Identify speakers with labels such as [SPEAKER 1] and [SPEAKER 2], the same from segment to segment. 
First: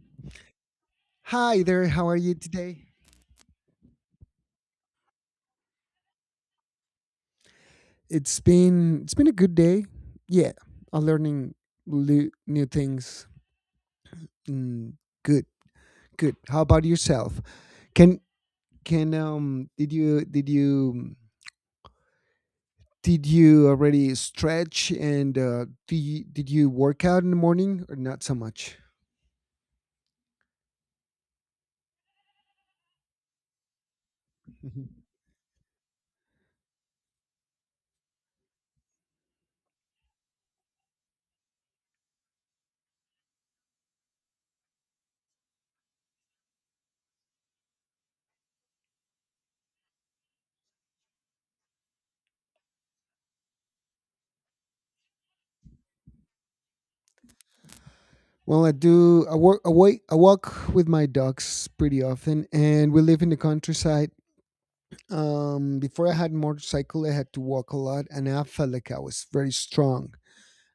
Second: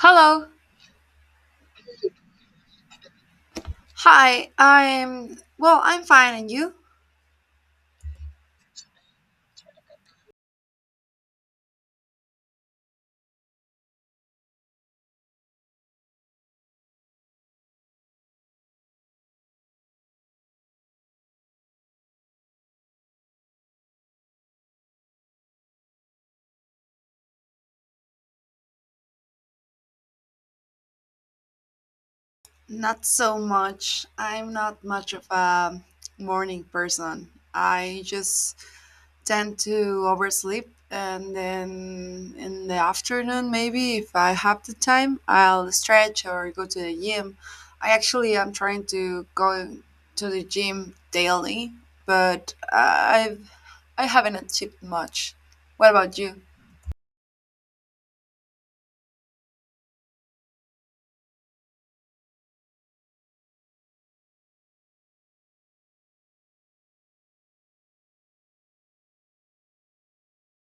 [SPEAKER 1] Hello.
[SPEAKER 2] Hi there, how are you today?
[SPEAKER 1] Hi. I'm fine and you?
[SPEAKER 2] It's been a good day. Yeah, I'm learning new things. Mm, good, good. How about yourself? Can can did you Did you already stretch and do you, did you work out in the morning or not so much?
[SPEAKER 1] Not so much. I'm not
[SPEAKER 2] Mhm.
[SPEAKER 1] much of a morning person. I just tend to oversleep, and then in the afternoon, maybe if I have the time, I'll stretch or go to the gym. I actually am trying to go to the gym daily, but I haven't achieved much. What about you?
[SPEAKER 2] Well, I do. I work. I walk with my dogs pretty often, and we live in the countryside. Before I had motorcycle, I had to walk a lot, and I felt like I was very strong.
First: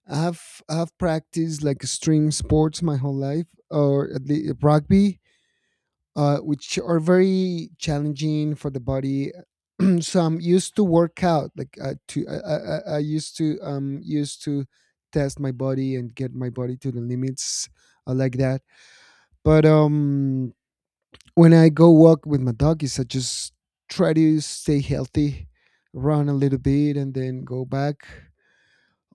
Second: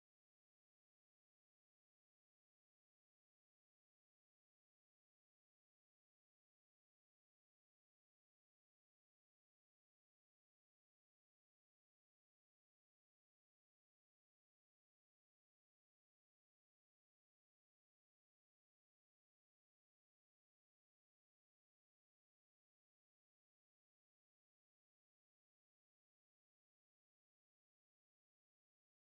[SPEAKER 2] I have I have practiced like extreme sports my whole life, or at least rugby, which are very challenging for the body. So I'm used to work out. Like to I used to used to test my body and get my body to the limits like that. But when I go walk with my doggies, I just try to stay healthy, run a little bit, and then go back.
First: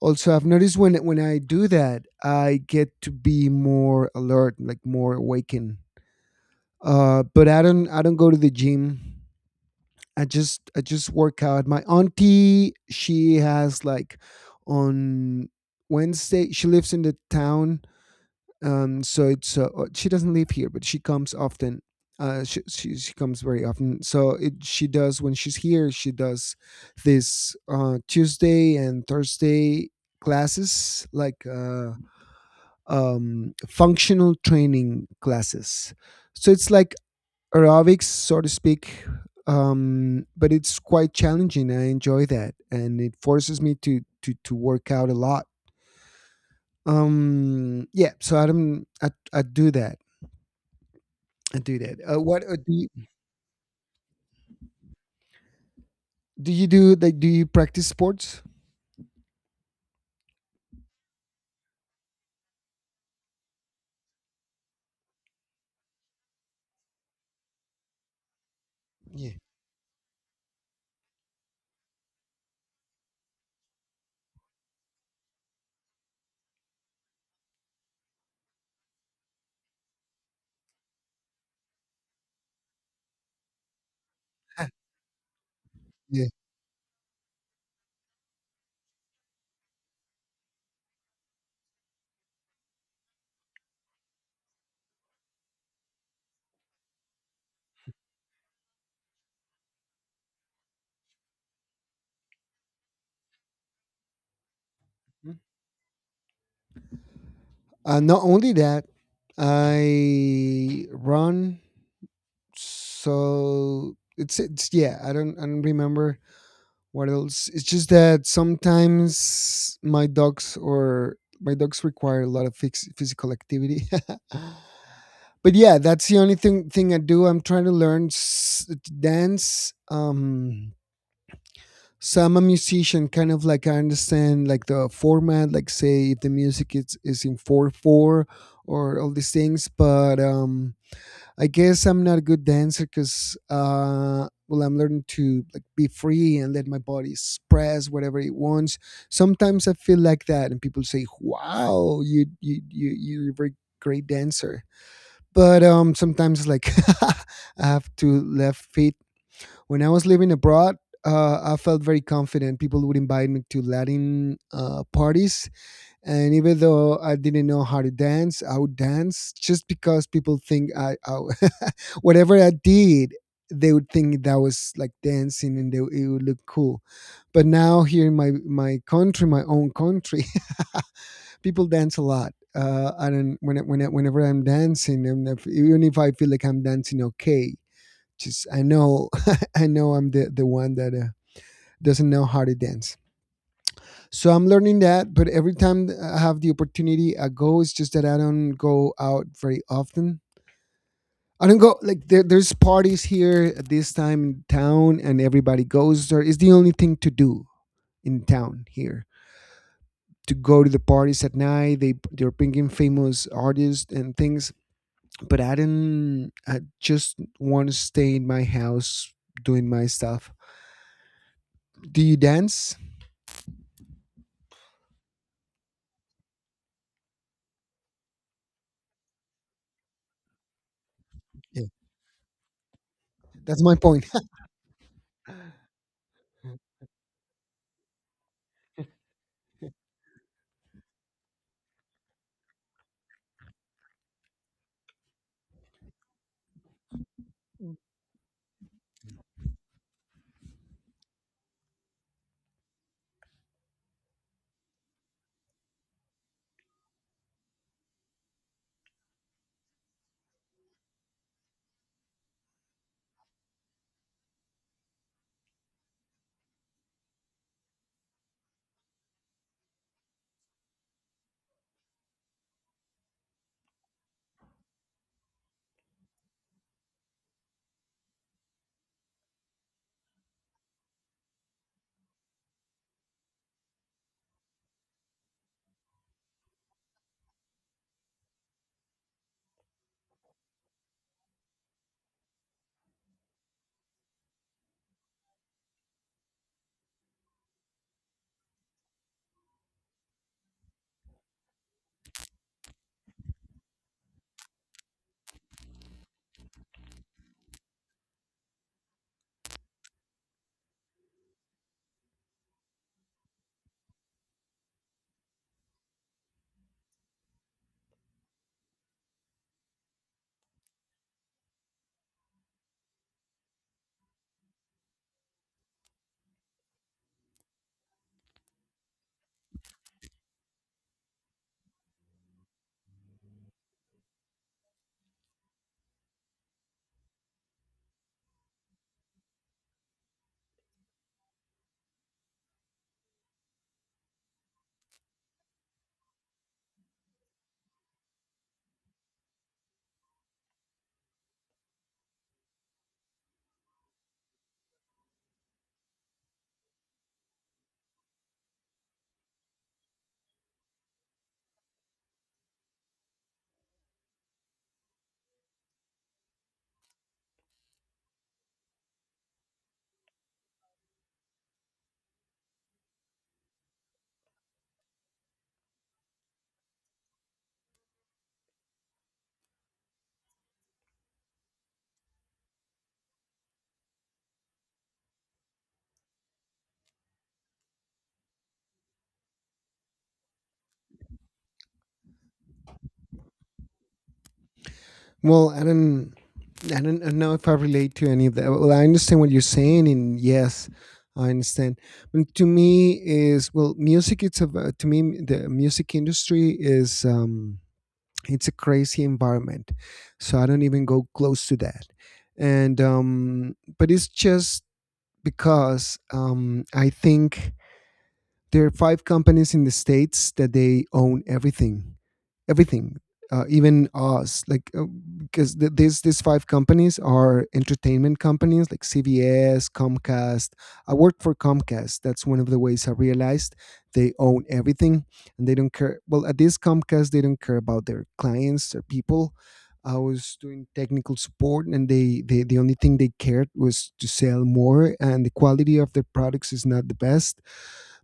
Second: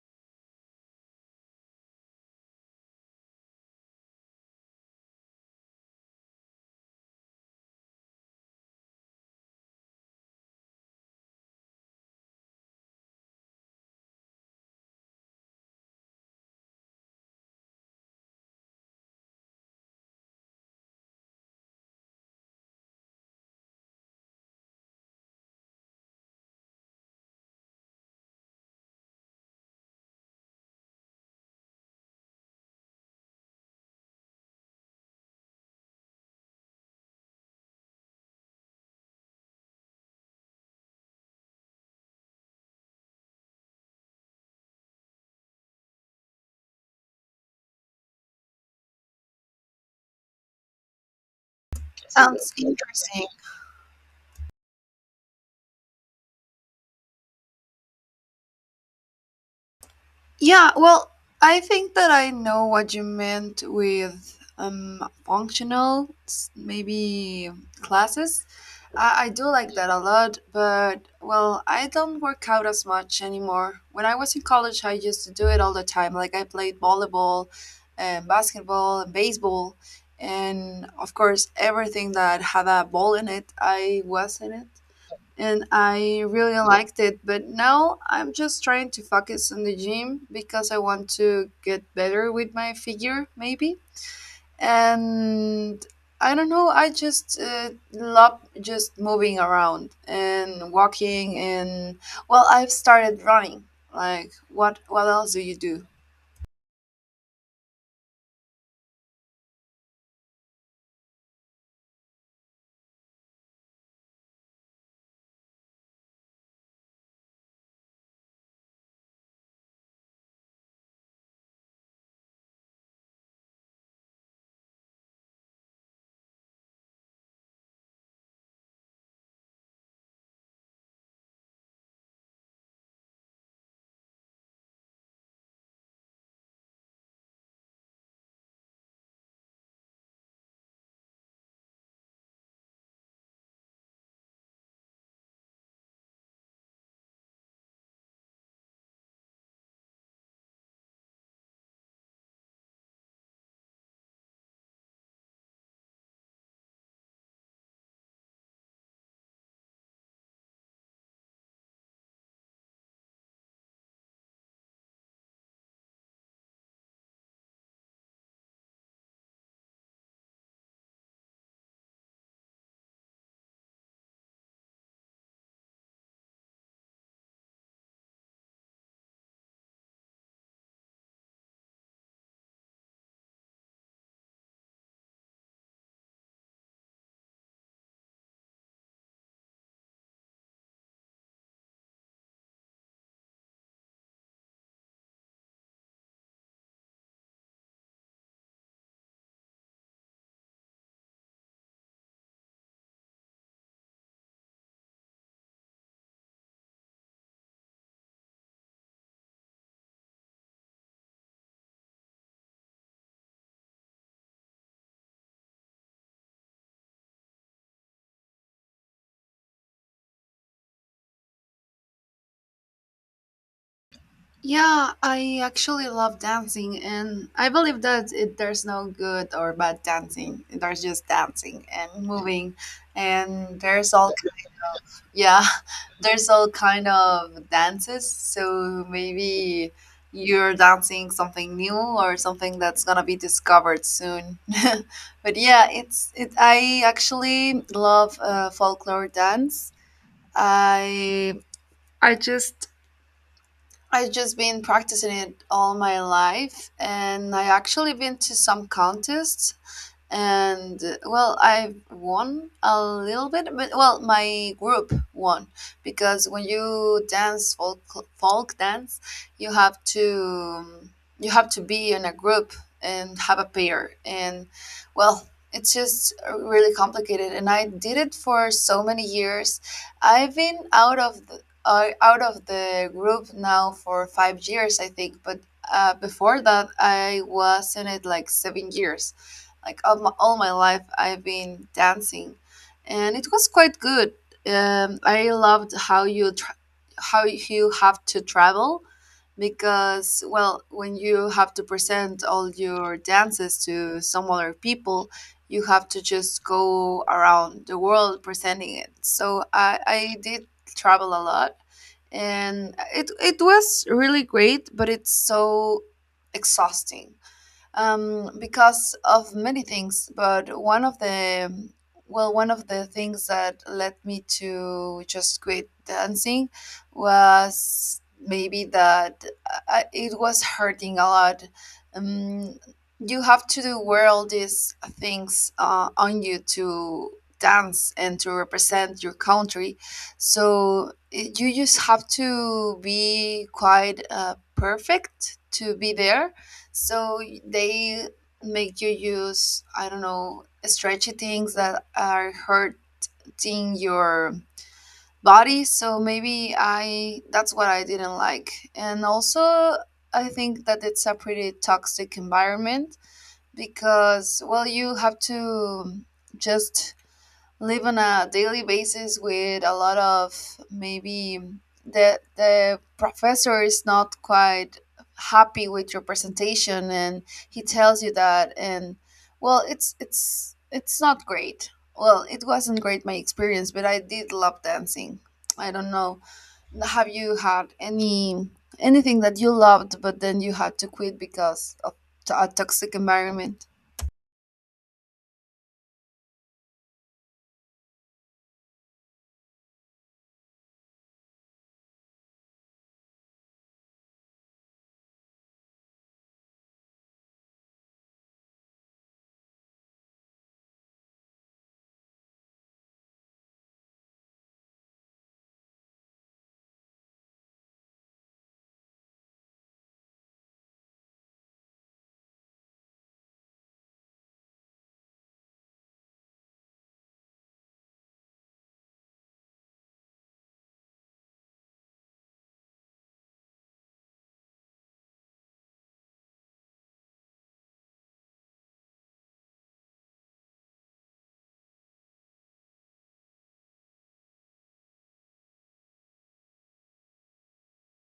[SPEAKER 2] Also, I've noticed when I do that, I get to be more alert, like more awakened. But I don't go to the gym. I just work out. My auntie, she has like on Wednesday. She lives in the town, so it's she doesn't live here, but she comes often. She comes very often. So it she does when she's here. She does this Tuesday and Thursday classes, like functional training classes. So it's like aerobics, so to speak, but it's quite challenging. I enjoy that, and it forces me to work out a lot. Yeah so I don't I do that. I do that. What
[SPEAKER 1] Sounds
[SPEAKER 2] do you
[SPEAKER 1] interesting.
[SPEAKER 2] do? You do like? Do you practice sports?
[SPEAKER 1] Yeah, well, I think that I know what you meant with functional, maybe classes. I
[SPEAKER 2] Yeah,
[SPEAKER 1] do like that a lot, but well, I don't work out as much anymore. When I was in college, I used to do it all the time. Like, I played volleyball and basketball and baseball, and of course, everything that had a ball in it, I was in it, and I
[SPEAKER 2] yeah.
[SPEAKER 1] really liked it. But now I'm just trying to focus on the gym because I want to get better with my figure, maybe. And I don't know, I just love just moving around and walking and well, I've started running. Like, what else
[SPEAKER 2] Mm.
[SPEAKER 1] do you do?
[SPEAKER 2] Not only that, I run. So it's yeah. I don't remember what else. It's just that sometimes my dogs or my dogs require a lot of physical activity. But yeah, that's the only thing I do. I'm trying to learn to dance. So I'm a musician. Kind of like I understand like the format, like say if the music is in 4-4 or all these things. But I guess I'm not a good dancer because well, I'm learning to like be free and let my body express whatever it wants. Sometimes I feel like that, and people say, wow, you're a very great dancer. But Sometimes like I have two left feet. When I was living abroad, I felt very confident. People would invite me to Latin parties, and even though I didn't know how to dance, I would dance just because people think I whatever I did, they would think that was like dancing, and they, it would look cool. But now here in my country, my own country, people dance a lot. I don't when I- Whenever I'm dancing, and if, even if I feel like I'm dancing okay, just I know I know I'm the one that doesn't know how to dance. So I'm learning that, but every time I have the opportunity, I go. It's just that I don't go out very often. I don't go like there's parties here at this time in town, and everybody goes there. It's the only thing to do in town here, to go to the parties at night. They're bringing famous artists and things, but I didn't. I just want to stay in my house doing my stuff. Do you dance?
[SPEAKER 1] Yeah, I actually love dancing, and I believe that there's no good or bad dancing. There's just dancing and moving, and
[SPEAKER 2] That's my
[SPEAKER 1] there's
[SPEAKER 2] point.
[SPEAKER 1] all yeah, there's all kind of dances. So maybe you're dancing something new or something that's gonna be discovered soon. But yeah, it's it. I actually love folklore dance. I I just I've just been practicing it all my life, and I actually been to some contests and well, I won a little bit, but well, my group won because when you dance folk dance, you have to be in a group and have a pair and well, it's just really complicated, and I did it for so many years. I've been out of the group now for 5 years, I think, but before that I was in it like 7 years. Like all all my life, I've been dancing, and it was quite good. I loved how you how you have to travel because well, when you have to present all your dances to some other people, you have to just go around the world presenting it. So I did travel a lot, and it was really great, but it's so exhausting, because of many things. But one of the well, one of the things that led me to just quit dancing was maybe that it was hurting a lot. Um, you have to do wear all these things on you to dance and to represent your country. So you just have to be quite perfect to be there, so they make you use, I don't know, stretchy things that are hurting your body. So maybe I that's what I didn't like. And also, I think that it's a pretty toxic environment because well, you have to just live on a daily basis with a lot of maybe the professor is not quite happy with your presentation, and he tells you that, and well, it's it's not great. Well, it wasn't great, my experience, but I did love dancing. I don't know, have you had anything that you loved but then you had to quit because of a toxic environment?
[SPEAKER 2] Well, I don't know if I relate to any of that. Well, I understand what you're saying, and yes, I understand. But to me, is well, music. It's about, to me, the music industry is, it's a crazy environment, so I don't even go close to that. And but it's just because I think there are five companies in the states that they own everything, everything, even us. Like because these five companies are entertainment companies like CBS, Comcast. I worked for Comcast. That's one of the ways I realized they own everything and they don't care. Well, at this Comcast, they don't care about their clients, their people. I was doing technical support, and the only thing they cared was to sell more, and the quality of their products is not the best,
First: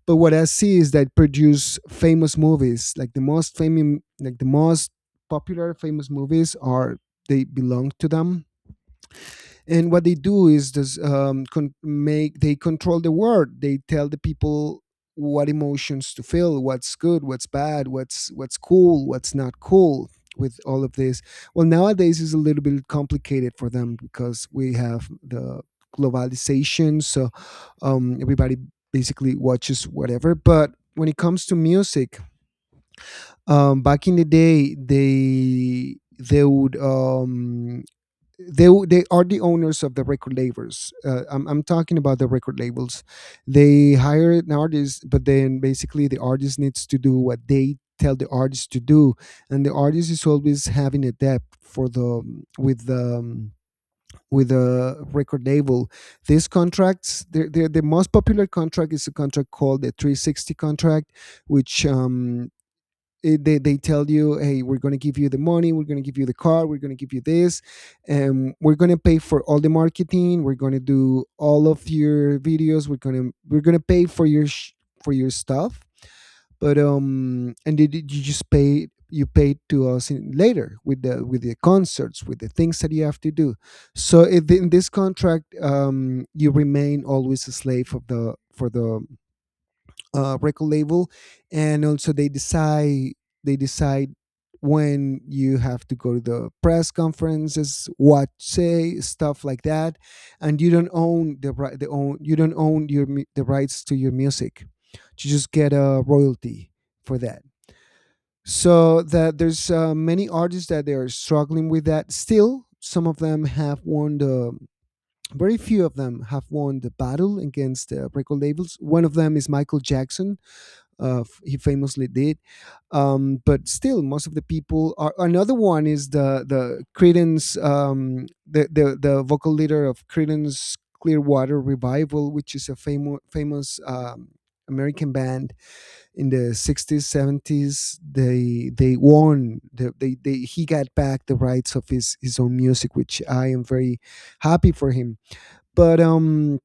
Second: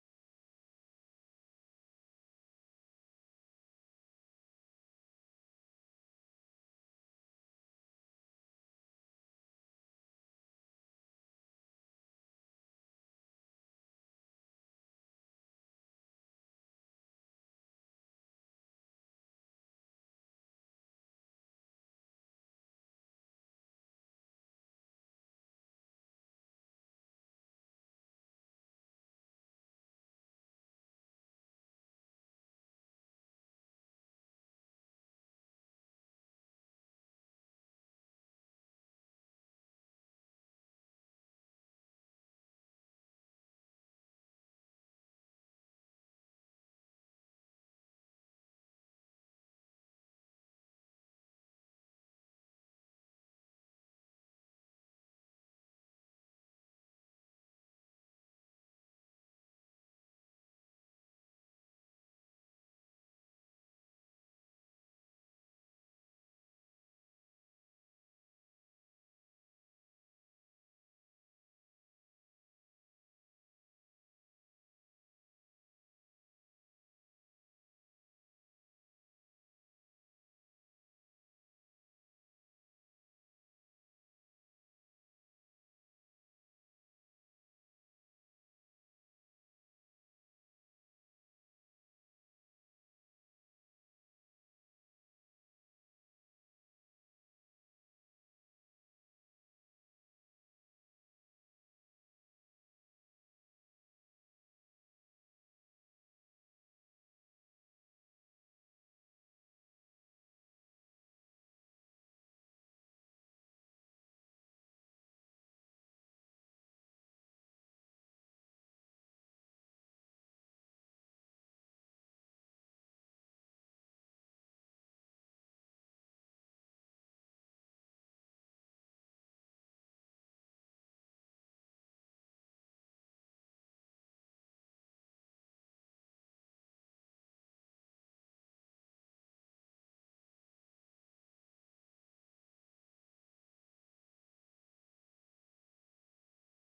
[SPEAKER 2] but what I see is that produce famous movies. Like the most famous, like the most popular famous movies are they belong to them. And what they do is this, con- make they control the world. They tell the people what emotions to feel, what's good, what's bad, what's cool, what's not cool, with all of this. Well, nowadays is a little bit complicated for them because we have the globalization. So everybody basically watches whatever. But when it comes to music, back in the day, they are the owners of the record labels. Uh, I'm talking about the record labels. They hire an artist, but then basically the artist needs to do what they tell the artist to do, and the artist is always having a debt for the with a record label. These contracts, the most popular contract is a contract called the 360 contract, which it- they tell you, hey, we're going to give you the money, we're going to give you the car, we're going to give you this, and we're going to pay for all the marketing, we're going to do all of your videos, we're going to pay for your for your stuff, but you just pay you paid to us in, later with the concerts with the things that you have to do. So if in this contract, you remain always a slave of the for the record label, and also they decide when you have to go to the press conferences, what say, stuff like that, and you don't own the ri- the own you don't own the rights to your music. You just get a royalty for that. So that there's many artists that they are struggling with that still. Some of them have won the Very few of them have won the battle against the record labels. One of them is Michael Jackson, he famously did. But still, most of the people are. Another one is the Creedence, the vocal leader of Creedence Clearwater Revival, which is a famous American band in the 60s, seventies. They won. The, they He got back the rights of his own music, which I am very happy for him. But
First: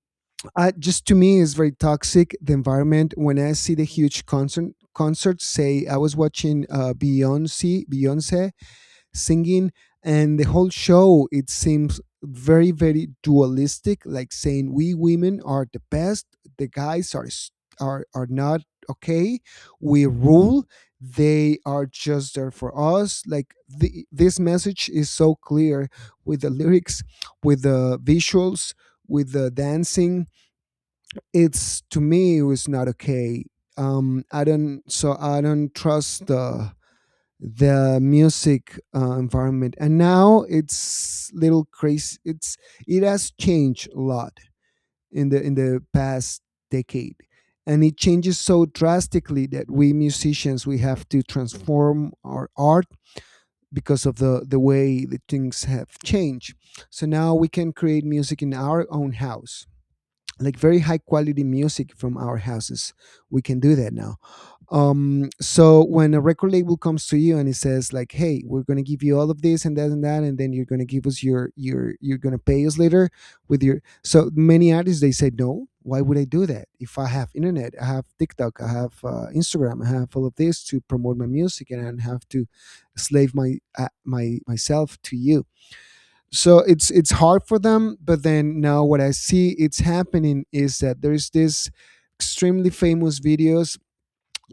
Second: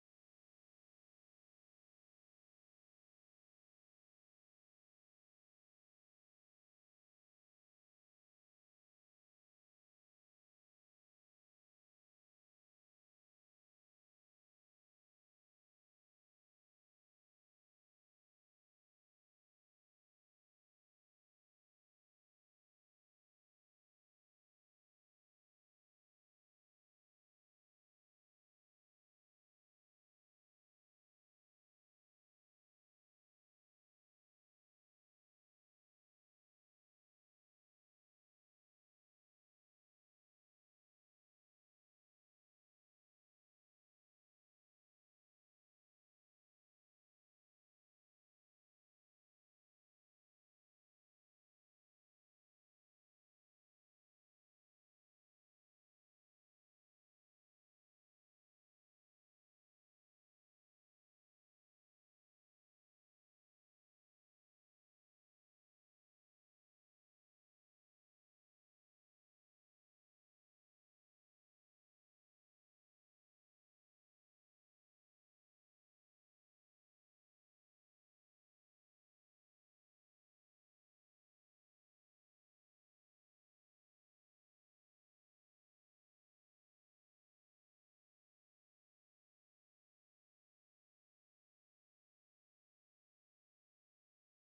[SPEAKER 2] Just to me it's very toxic the environment when I see the huge concerts. Say I was watching Beyonce singing, and the whole show it seems very dualistic, like saying, we women are the best, the guys are are not okay, we rule, they are just there for us. Like this message is so clear with the lyrics, with the visuals, with the dancing. It's to me it was not okay. I don't, so I don't trust the music environment, and now it's little crazy. It's it has changed a lot in the past decade, and it changes so drastically that we musicians we have to transform our art because of the way the things have changed. So now we can create music in our own house, like very high quality music from our houses. We can do that now. So when a record label comes to you and it says, like, hey, we're going to give you all of this and that and that, and then you're going to give us your you're going to pay us later with your... So many artists, they say no. Why would I do that if I have internet? I have TikTok, I have Instagram, I have all of this to promote my music, and I don't have to slave my myself to you. So it's hard for them. But then now what I see it's happening is that there's this extremely famous videos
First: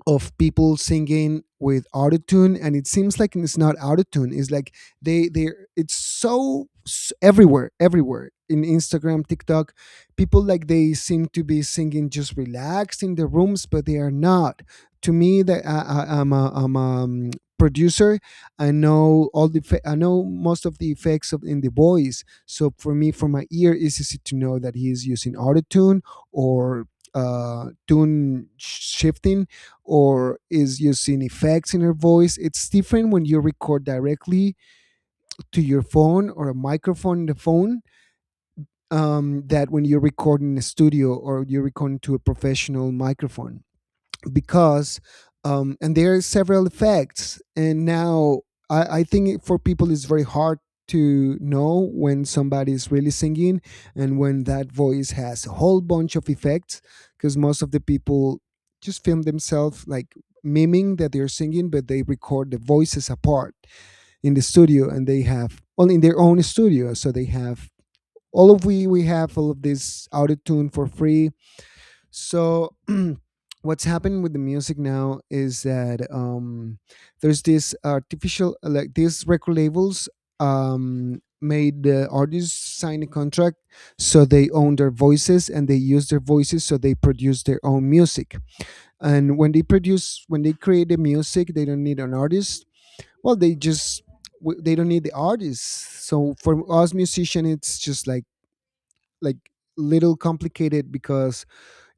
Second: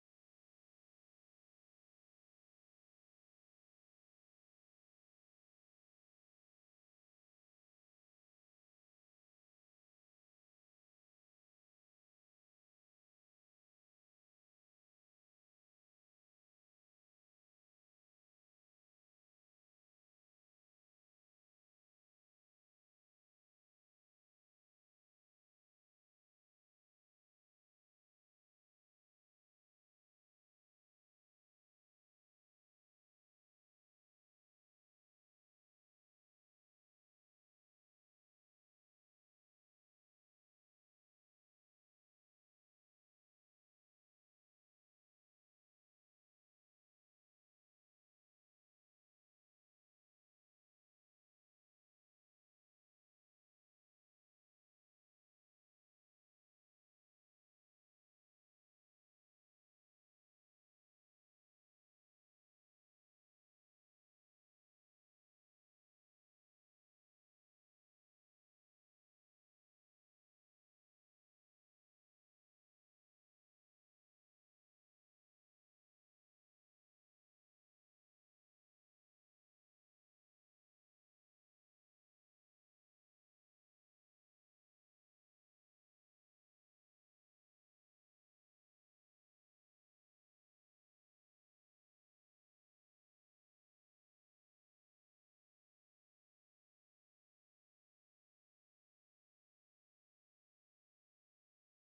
[SPEAKER 2] of people singing with autotune, and it seems like it's not autotune. It's like they it's so everywhere, in Instagram, TikTok, people, like, they seem to be singing just relaxed in the rooms, but they are not. To me, that I'm a producer. I know most of the effects of in the voice. So for me, for my ear, it's easy to know that he is using autotune, or tune shifting, or is using effects in her voice. It's different when you record directly to your phone or a microphone in the phone, that when you record in a studio or you record to a professional microphone, because... And there are several effects. And now I think for people it's very hard to know when somebody is really singing, and when that voice has a whole bunch of effects, because most of the people just film themselves, like, miming that they're singing, but they record the voices apart in the studio. And they have only in their own studio, so they have all of... we have all of this auto tune for free. So what's happening with the music now is that, there's this artificial, like, these record labels made the artists sign a contract, so they own their voices and they use their voices, so they produce their own music. And when they create the music, they don't need an artist. Well, they just they don't need the artists. So for us musician, it's just like, little complicated because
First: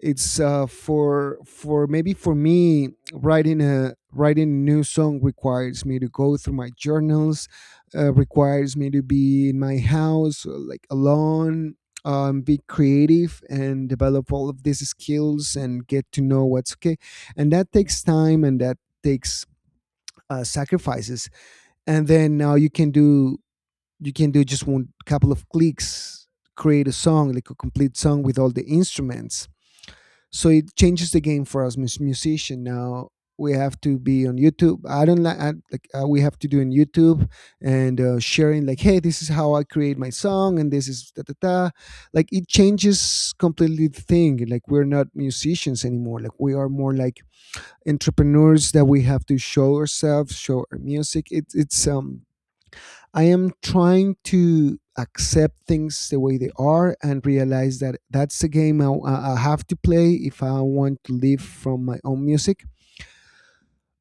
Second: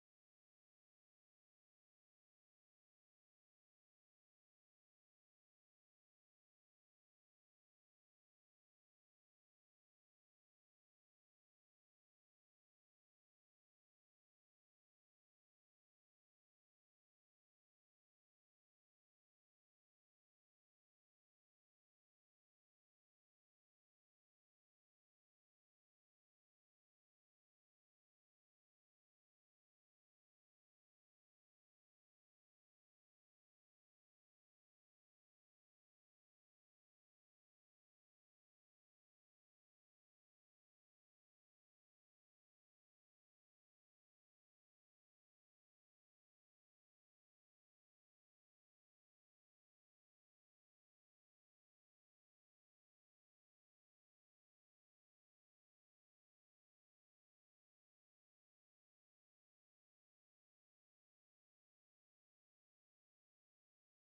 [SPEAKER 2] it's for maybe for me, writing a new song requires me to go through my journals, requires me to be in my house, like, alone, be creative and develop all of these skills and get to know what's okay. And that takes time, and that takes sacrifices. And then now you can do just one, couple of clicks, create a song, like a complete song with all the instruments. So it changes the game for us musician now. We have to be on YouTube. I don't like I- Like, we have to do on YouTube, and sharing, like, hey, this is how I create my song and this is da da da. Like, it changes completely the thing. Like, we're not musicians anymore. Like, we are more like entrepreneurs that we have to show ourselves, show our music. It, it's I am trying to accept things the way they are and realize that that's a game I have to play if I want to live from my own music.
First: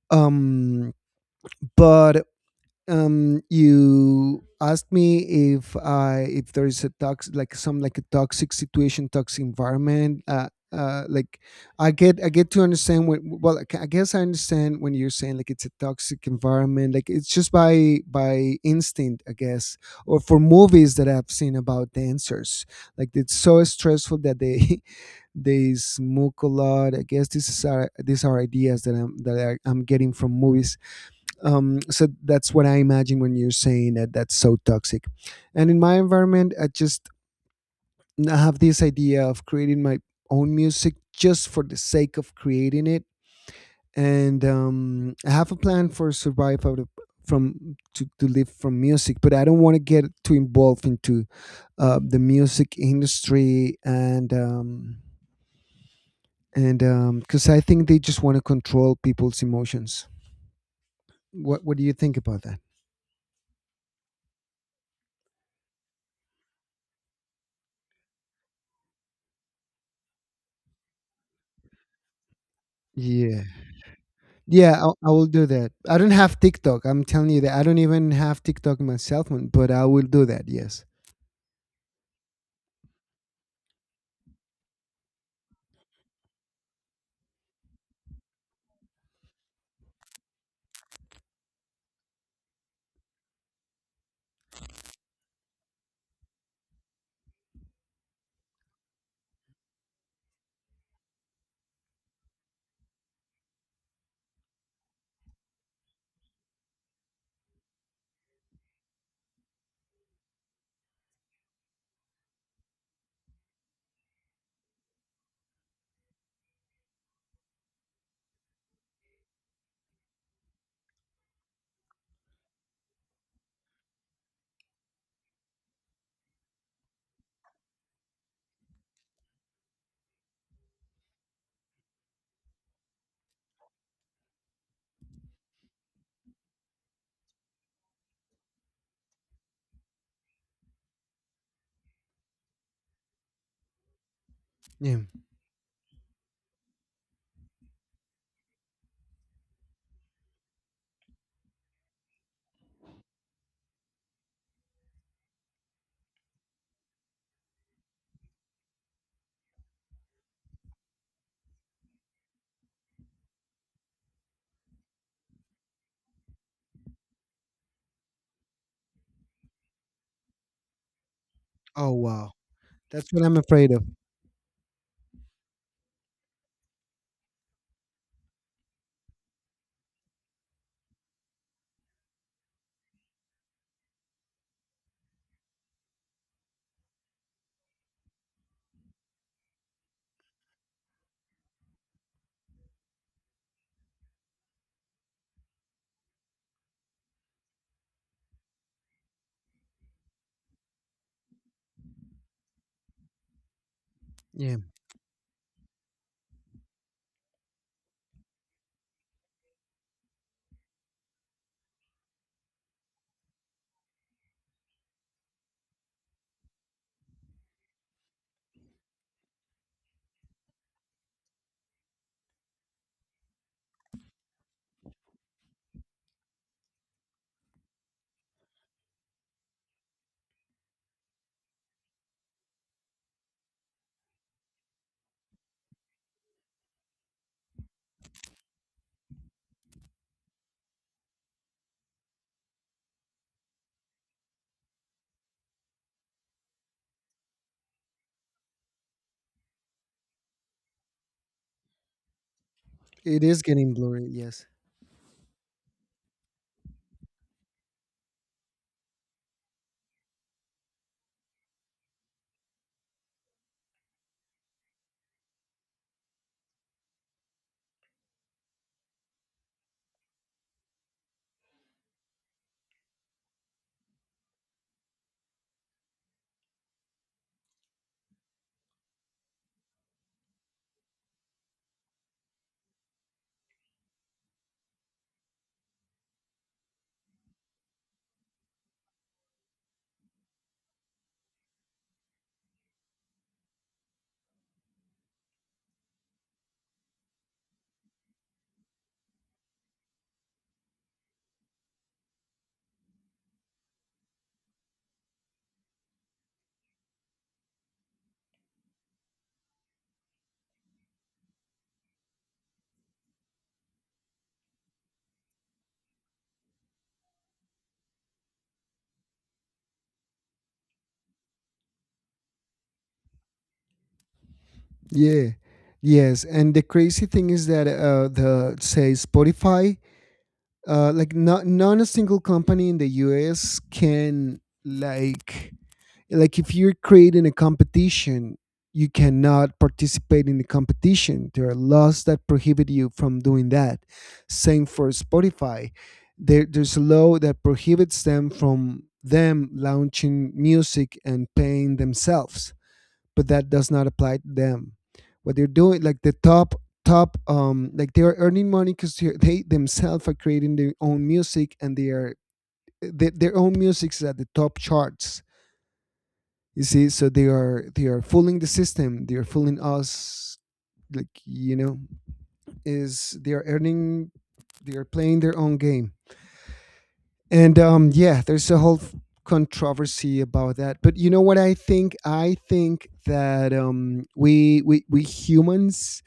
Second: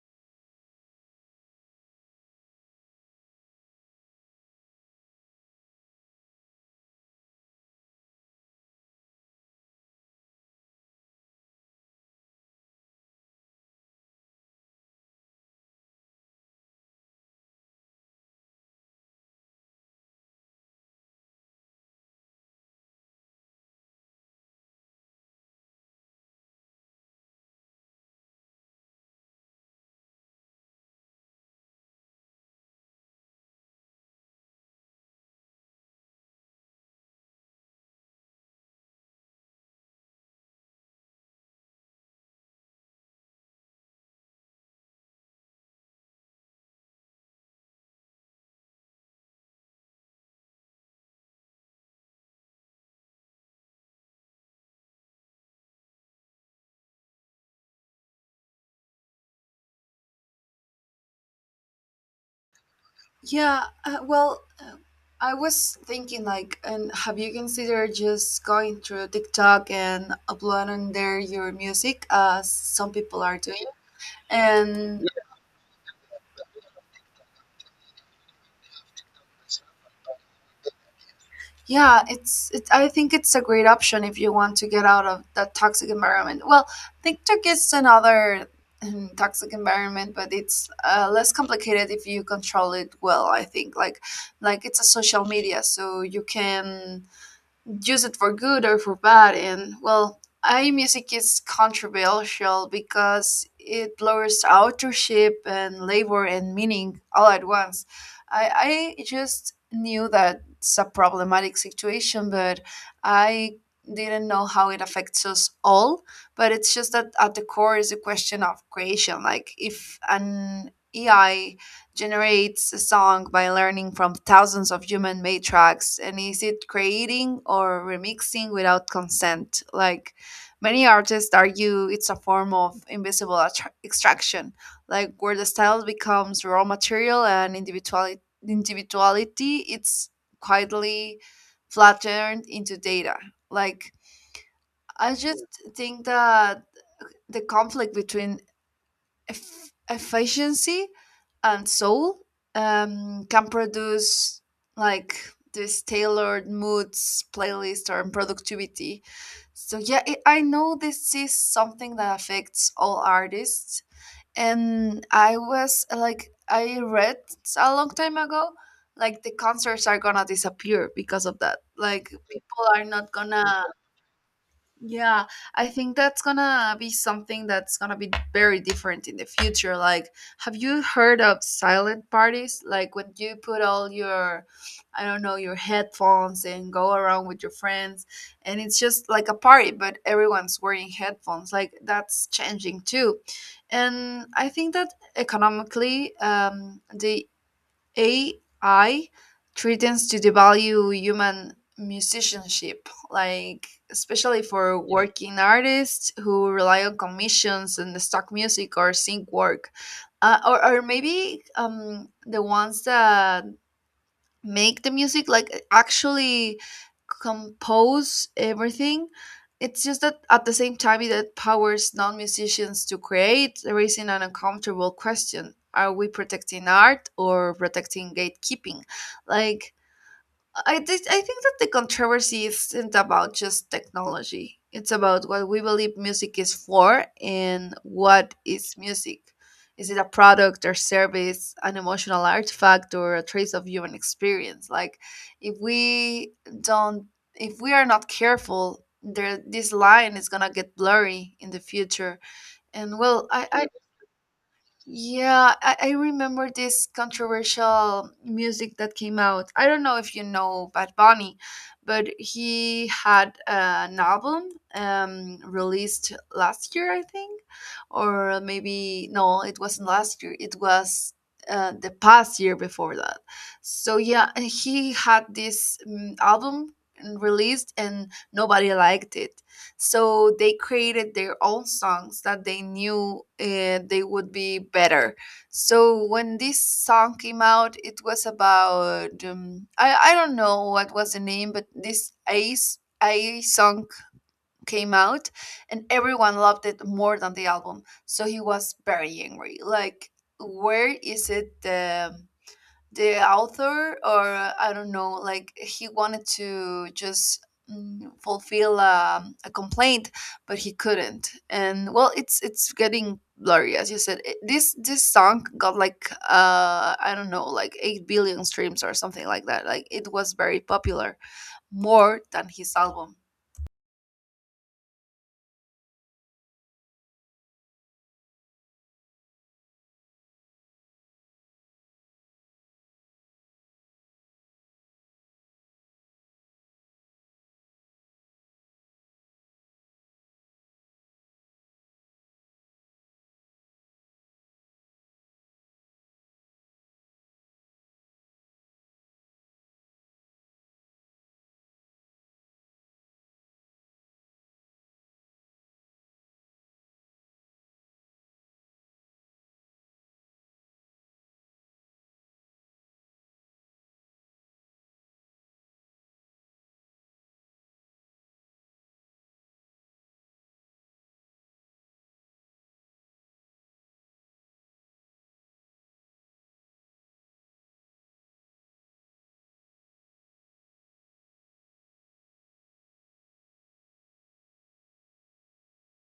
[SPEAKER 2] Um, but you asked me if there is a tox, like some, like a toxic situation, toxic environment, like, I get to understand when. Well, I guess I understand when you're saying like it's a toxic environment. Like, it's just by instinct, I guess, or for movies that I've seen about dancers. Like, it's so stressful that they they smoke a lot. I guess this is our these are ideas that I'm that I'm getting from movies. So that's what I imagine when you're saying that that's so toxic. And in my environment, I have this idea of creating my own music just for the sake of creating it. And I have a plan for survive out of from to live from music, but I don't want to get too involved into the music industry, and because I think they just want to control people's emotions. What do you think about that?
[SPEAKER 1] Yeah, I was thinking like, and have you considered just going through TikTok and uploading there your music, as some people are
[SPEAKER 2] Yeah.
[SPEAKER 1] doing?
[SPEAKER 2] Yeah, I,
[SPEAKER 1] And
[SPEAKER 2] I will do that. I don't have TikTok. I'm telling you that I don't even have TikTok in my cell phone, but I will do that. Yes.
[SPEAKER 1] yeah, it's it, I think it's a great option if you want to get out of that toxic environment. Well, TikTok is another toxic environment, but it's less complicated if you control it well. I think Like, it's a social media, so you can use it for good or for bad. And well, iMusic is controversial because it blurs authorship and labor and meaning all at once. I just knew that it's a problematic situation, but I didn't know how it affects us all. But it's just that at the core is a question of creation. Like, if an AI generates a song by learning from thousands of human made tracks, and is it creating or remixing without consent? Like, many artists argue it's a form of invisible extraction, like where the style becomes raw material, and individuality, it's quietly flattened into data. Like,
[SPEAKER 2] Yeah.
[SPEAKER 1] I just think that the conflict between efficiency and soul, can produce like this tailored moods playlist or productivity. So yeah I know this is something that affects all artists. And I was like, I read a long time ago, like, the concerts are gonna disappear because of that.
[SPEAKER 2] Oh,
[SPEAKER 1] Like,
[SPEAKER 2] wow,
[SPEAKER 1] people are
[SPEAKER 2] that's
[SPEAKER 1] not
[SPEAKER 2] what I'm
[SPEAKER 1] gonna
[SPEAKER 2] afraid of.
[SPEAKER 1] yeah, I think that's gonna be something that's gonna be very different in the future. Like, have you heard of silent parties? Like, when you put all your, I don't know, your headphones and go around with your friends, and it's just like a party, but everyone's wearing headphones. Like, that's changing too. And I think that economically, the AI threatens to devalue human musicianship, like especially
[SPEAKER 2] Yeah,
[SPEAKER 1] for yeah, working artists who rely on commissions and the stock music or sync work, or maybe the ones that make the music like actually compose everything. It's just that at the same time, it empowers non-musicians to create, raising an uncomfortable question: are we protecting art or protecting gatekeeping? Like, I think that the controversy isn't about just technology. It's about what we believe music is for, and what is music. Is it a product or service, an emotional artifact, or a trace of human experience? Like, if we don't, if we are not careful, there this line is gonna get blurry in the future. And
[SPEAKER 2] it
[SPEAKER 1] well,
[SPEAKER 2] is
[SPEAKER 1] I
[SPEAKER 2] getting blurry. Yes.
[SPEAKER 1] yeah, I remember this controversial music that came out. I don't know if you know Bad Bunny, but he had an album released last year, I think, or maybe no, it wasn't last year. It was the past year before that. So yeah, he had this album released, and nobody liked it, so they created their own songs that they knew they would be better. So when this song came out, it was about I don't know what was the name, but this ace a song came out, and everyone loved it more than the album, so he was very angry. Like, where is it, the author, or I don't know, like he wanted to just fulfill a complaint, but he couldn't. And well, it's getting blurry, as you said. This this song got like I don't know, like 8 billion streams or something like that. Like it was very popular, more than his album.
[SPEAKER 2] Yeah. Yes, and the crazy thing is that, the say Spotify, like, not a single company in the US can, like, if you're creating a competition, you cannot participate in the competition. There are laws that prohibit you from doing that, same for Spotify. There's a law that prohibits them from them launching music and paying themselves, but that does not apply to them. What they're doing, like the top, like, they are earning money because they themselves are creating their own music, and their own music is at the top charts. You see, so they are fooling the system, they are fooling us, like, is, they are earning, they are playing their own game. And yeah, there's a whole controversy about that. But you know what I think, I think that we humans,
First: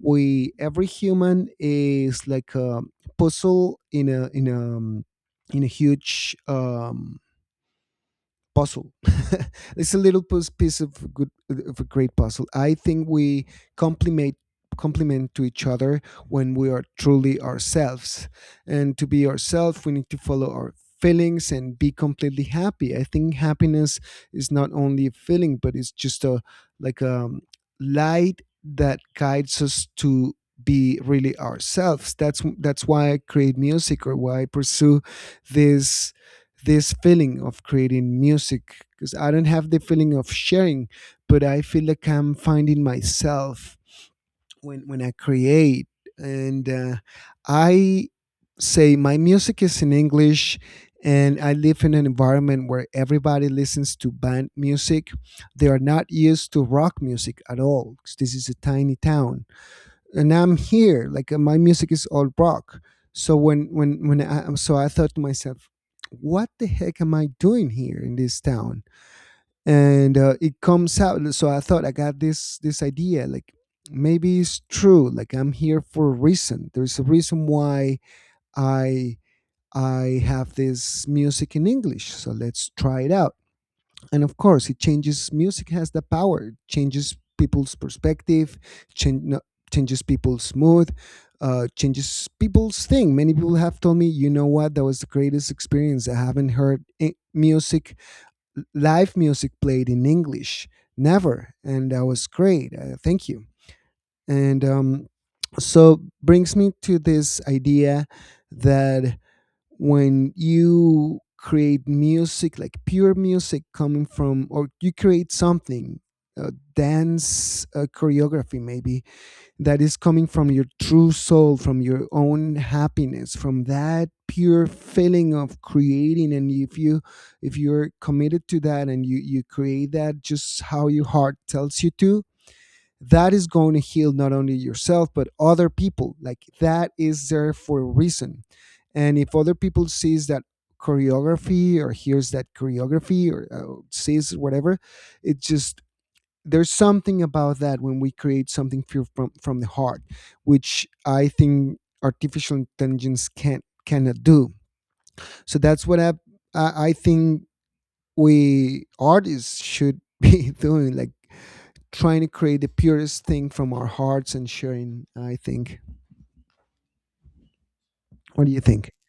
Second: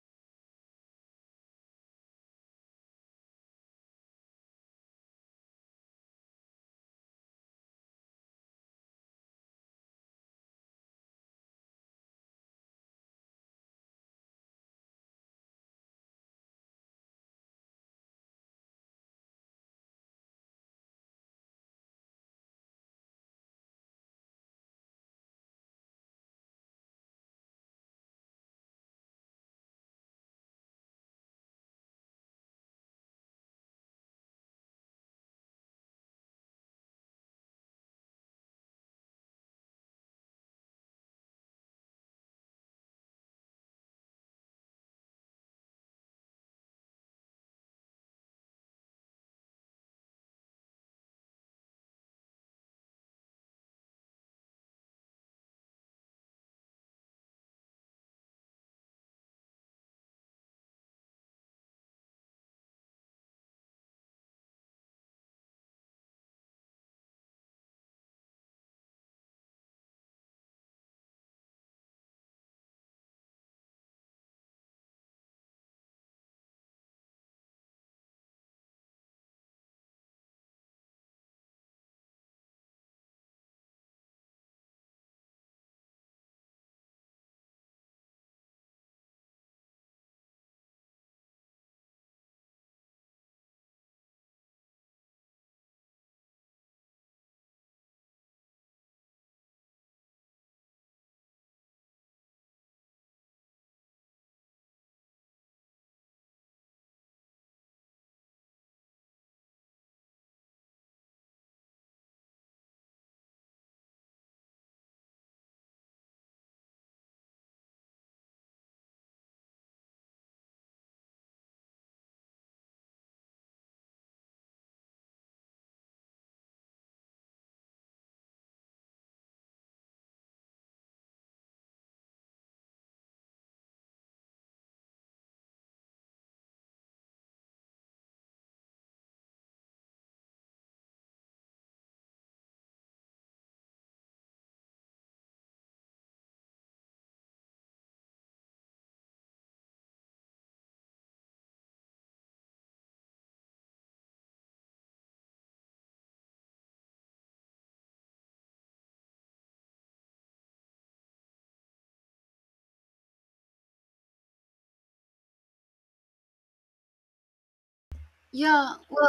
[SPEAKER 2] we, every human is like a puzzle in a huge puzzle. It's a little piece of good, of a great puzzle. I think we complement complement to each other when we are truly ourselves. And to be ourselves, we need to follow our feelings and be completely happy. I think happiness is not only a feeling, but it's just a, like a light that guides us to be really ourselves. That's why I create music, or why I pursue this this feeling of creating music, because I don't have the feeling of sharing, but I feel like I'm finding myself when I create. And I say my music is in English, and I live in an environment where everybody listens to band music. They are not used to rock music at all, 'cause this is a tiny town, and I'm here. Like, my music is all rock. So so I thought to myself, what the heck am I doing here in this town? And it comes out. So I thought I got this, this idea. Like, maybe it's true. Like, I'm here for a reason. There's a reason why I I have this music in English. So let's try it out. And of course it changes. Music has the power. It changes people's perspective, change, no, changes people's mood, changes people's thing. Many people have told me, you know what, that was the greatest experience, I haven't heard I- music, live music played in English, never. And that was great. Thank you. And, so brings me to this idea that when you create music, like pure music coming from, or you create something, uh, dance, choreography maybe, that is coming from your true soul, from your own happiness, from that pure feeling of creating. And if you're committed to that, and you create that just how your heart tells you to, that is going to heal not only yourself, but other people. Like, that is there for a reason. And if other people sees that choreography, or hears that choreography, or sees whatever, it just, there's something about that. When we create something pure from the heart, which I think artificial intelligence can't cannot do. So that's what I I think we artists should be doing, like trying to create the purest thing from our hearts and sharing. I think. What do you
[SPEAKER 1] Yeah,
[SPEAKER 2] think?
[SPEAKER 1] well,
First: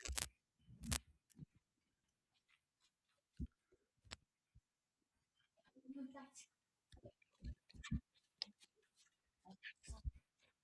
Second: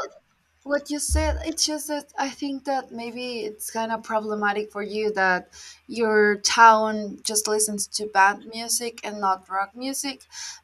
[SPEAKER 1] what you said, it's just that I think that maybe it's kind of problematic for you that your town just listens to band music and not rock music.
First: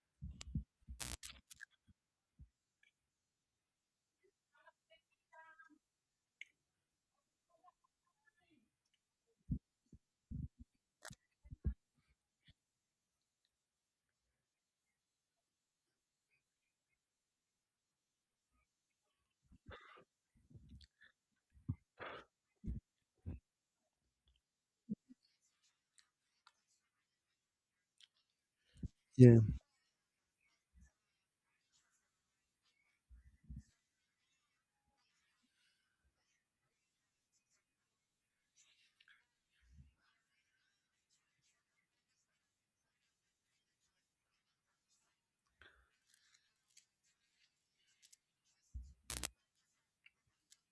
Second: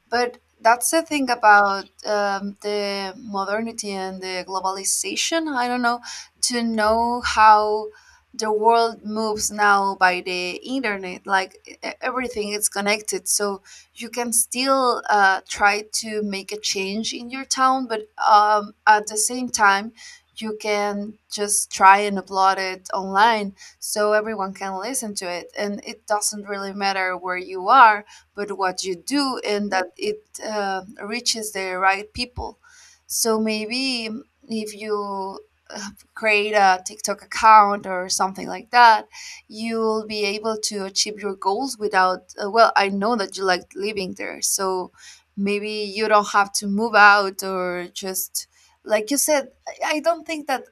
[SPEAKER 1] But that's the thing about the modernity and the globalization. I don't know, to know how the world moves now by the internet, like everything is connected. So you can still try to make a change in your town, but at the same time, you can just try and upload it online, so everyone can listen to it. And it doesn't really matter where you are, but what you
[SPEAKER 2] Yeah.
[SPEAKER 1] do and that it reaches the right people. So maybe if you uh, create a TikTok account or something like that, you'll be able to achieve your goals without well, I know that you like living there, so maybe you don't have to move out or just like you said. I don't think that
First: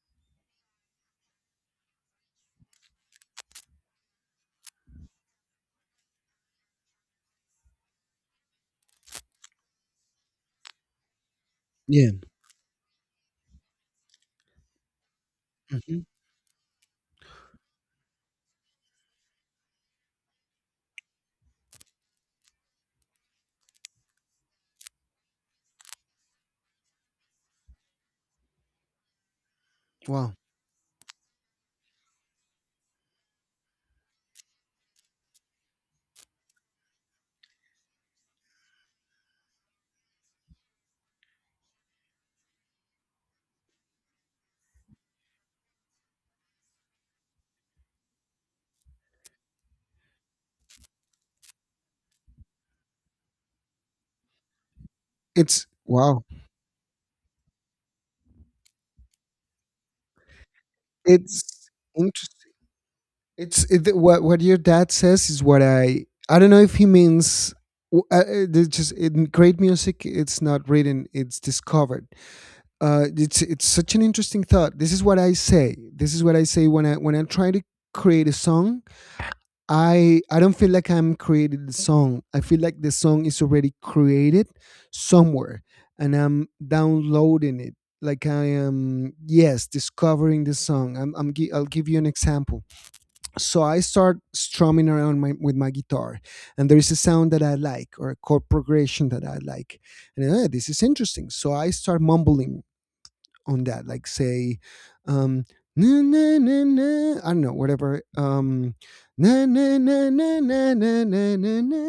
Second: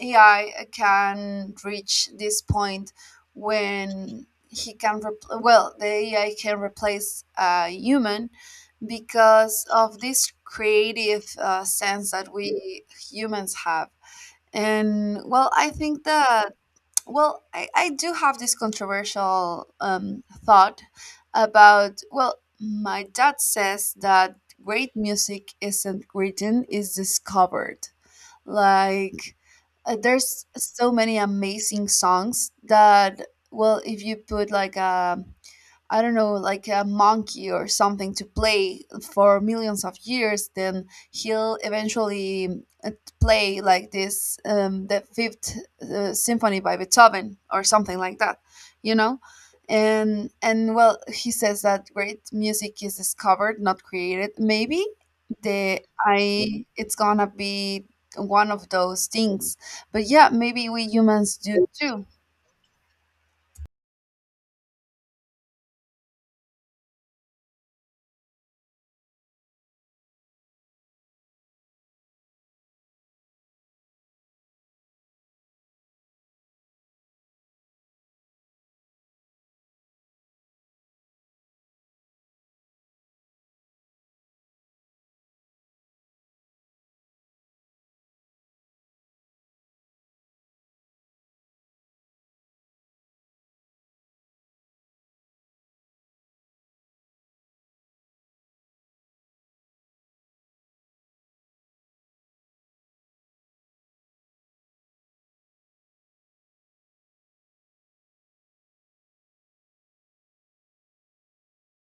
[SPEAKER 1] AI can reach this point when he can well, the AI can replace a human because of this creative sense
[SPEAKER 2] Yeah.
[SPEAKER 1] that we humans have. And well, I
[SPEAKER 2] Hmm.
[SPEAKER 1] think that well, I do have this controversial thought about, well, my dad says that great music isn't written, it's discovered. Like,
[SPEAKER 2] Wow.
[SPEAKER 1] there's so many amazing songs that, well, if you put like a I don't know, like a monkey or something to play for millions of years, then he'll eventually uh, play like this, the Fifth Symphony by Beethoven or something like that, you know? And well, he says that great music is discovered, not created. Maybe
[SPEAKER 2] It's
[SPEAKER 1] the
[SPEAKER 2] wow.
[SPEAKER 1] I it's gonna be one of those things. But yeah, maybe we humans do
[SPEAKER 2] It's
[SPEAKER 1] too.
[SPEAKER 2] interesting. What your dad says is what I don't know if he means. Just in great music, it's not written; it's discovered. It's such an interesting thought. This is what I say. This is what I say when I try to create a song. I don't feel like I'm creating the song. I feel like the song is already created somewhere, and I'm downloading it. Like, I am, yes, discovering the song. I'll give you an example. So I start strumming around with my guitar, and there is a sound that I like, or a chord progression that I like. And this is interesting. So I start mumbling on that, like, say, um na na na na, I don't know, whatever, na na na na na na na na na,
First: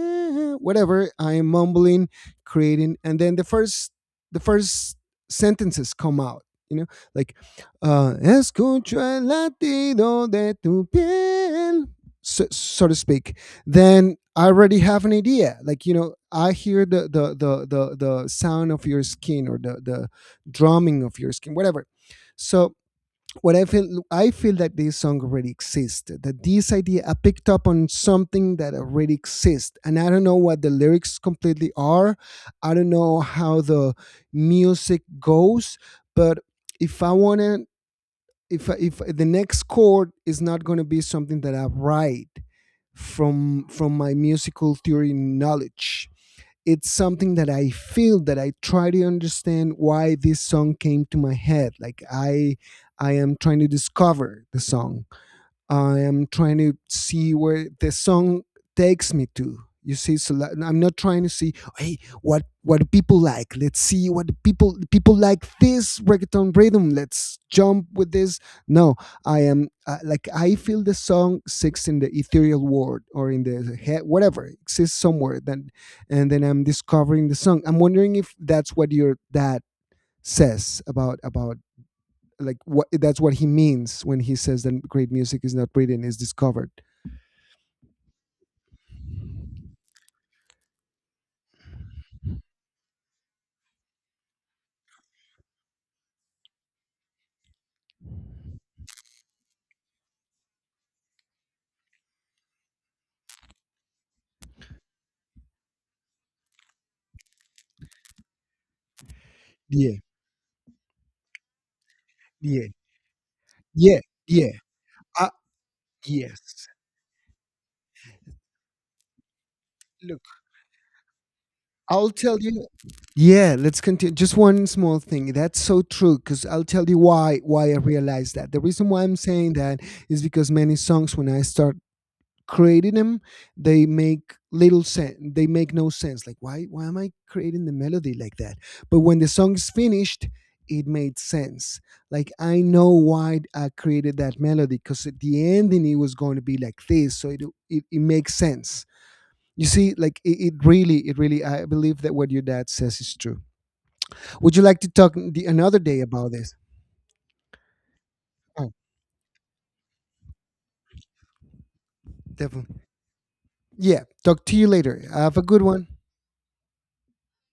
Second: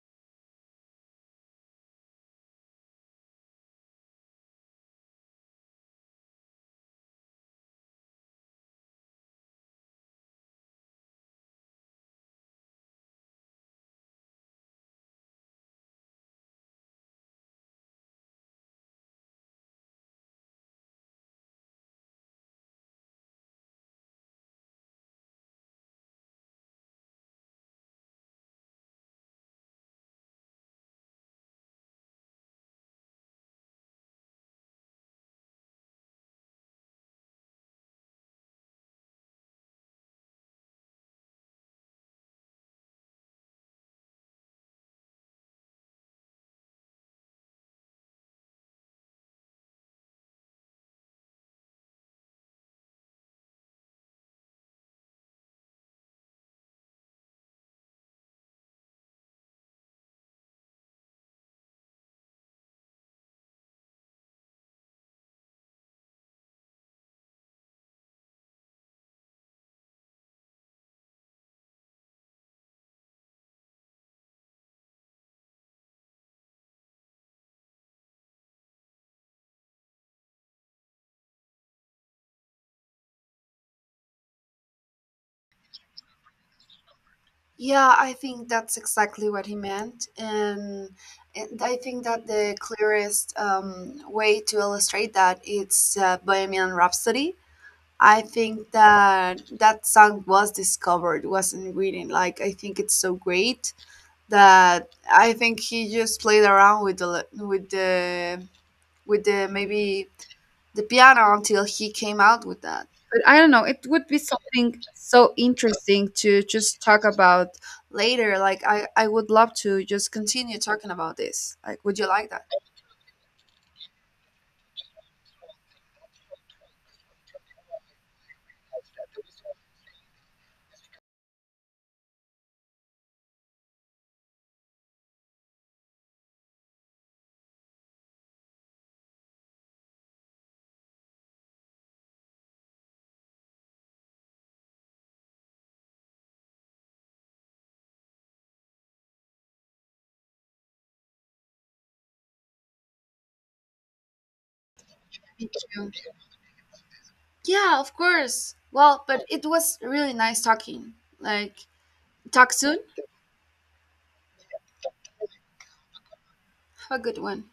[SPEAKER 2] whatever, I am mumbling, creating. And then the first sentences come out, you know, like, escucho el latido de tu piel, so to speak. Then I already have an idea. Like, you know, I hear the sound of your skin, or the drumming of your skin, whatever. So what I feel that this song already existed. That this idea, I picked up on something that already exists, and I don't know what the lyrics completely are. I don't know how the music goes. But if I wanna if the next chord is not going to be something that I write from my musical theory knowledge, it's something that I feel, that I try to understand why this song came to my head. Like, I am trying to discover the song. I am trying to see where the song takes me to. You see, so, like, I'm not trying to see, hey, what do people like? Let's see what the people like, this reggaeton rhythm. Let's jump with this. No, I am, like, I feel the song six in the ethereal world, or in the head, whatever, exists somewhere. Then And then I'm discovering the song. I'm wondering if that's what your dad says about, like what, that's what he means when he says that great music is not written, is discovered.
[SPEAKER 1] Yeah, I think that's exactly what he meant. And I think that the clearest way to illustrate that it's Bohemian Rhapsody. I think that that song was discovered, wasn't written. Like, I think it's so great that I think he just played around with the
[SPEAKER 2] Yeah,
[SPEAKER 1] maybe the piano until he came out with
[SPEAKER 2] yeah,
[SPEAKER 1] that. But I don't know, it
[SPEAKER 2] yeah,
[SPEAKER 1] would be
[SPEAKER 2] yeah.
[SPEAKER 1] something
[SPEAKER 2] Uh,
[SPEAKER 1] so interesting to
[SPEAKER 2] yes.
[SPEAKER 1] just talk about later. Like, I would love to just
[SPEAKER 2] Look,
[SPEAKER 1] continue talking about this. Like, would you
[SPEAKER 2] I'll
[SPEAKER 1] like
[SPEAKER 2] tell
[SPEAKER 1] that?
[SPEAKER 2] you. Yeah, let's continue. Just one small thing, that's so true. Because I'll tell you why, I realized that, the reason why I'm saying that is because many songs, when I start creating them, they make little sense, they make no sense. Like, why am I creating the melody like that? But when the song is finished, it made sense. Like, I know why I created that melody, because at the ending it was going to be like this. So it makes sense. You see, like, it really I believe that what your dad says is true. Would you like to talk another
[SPEAKER 1] Thank
[SPEAKER 2] day
[SPEAKER 1] you.
[SPEAKER 2] about this?
[SPEAKER 1] Yeah, of course.
[SPEAKER 2] Oh,
[SPEAKER 1] Well, but it was really nice talking. Like, talk soon.
[SPEAKER 2] definitely. Yeah, talk to you later. Have a good one.
[SPEAKER 1] Have a good one.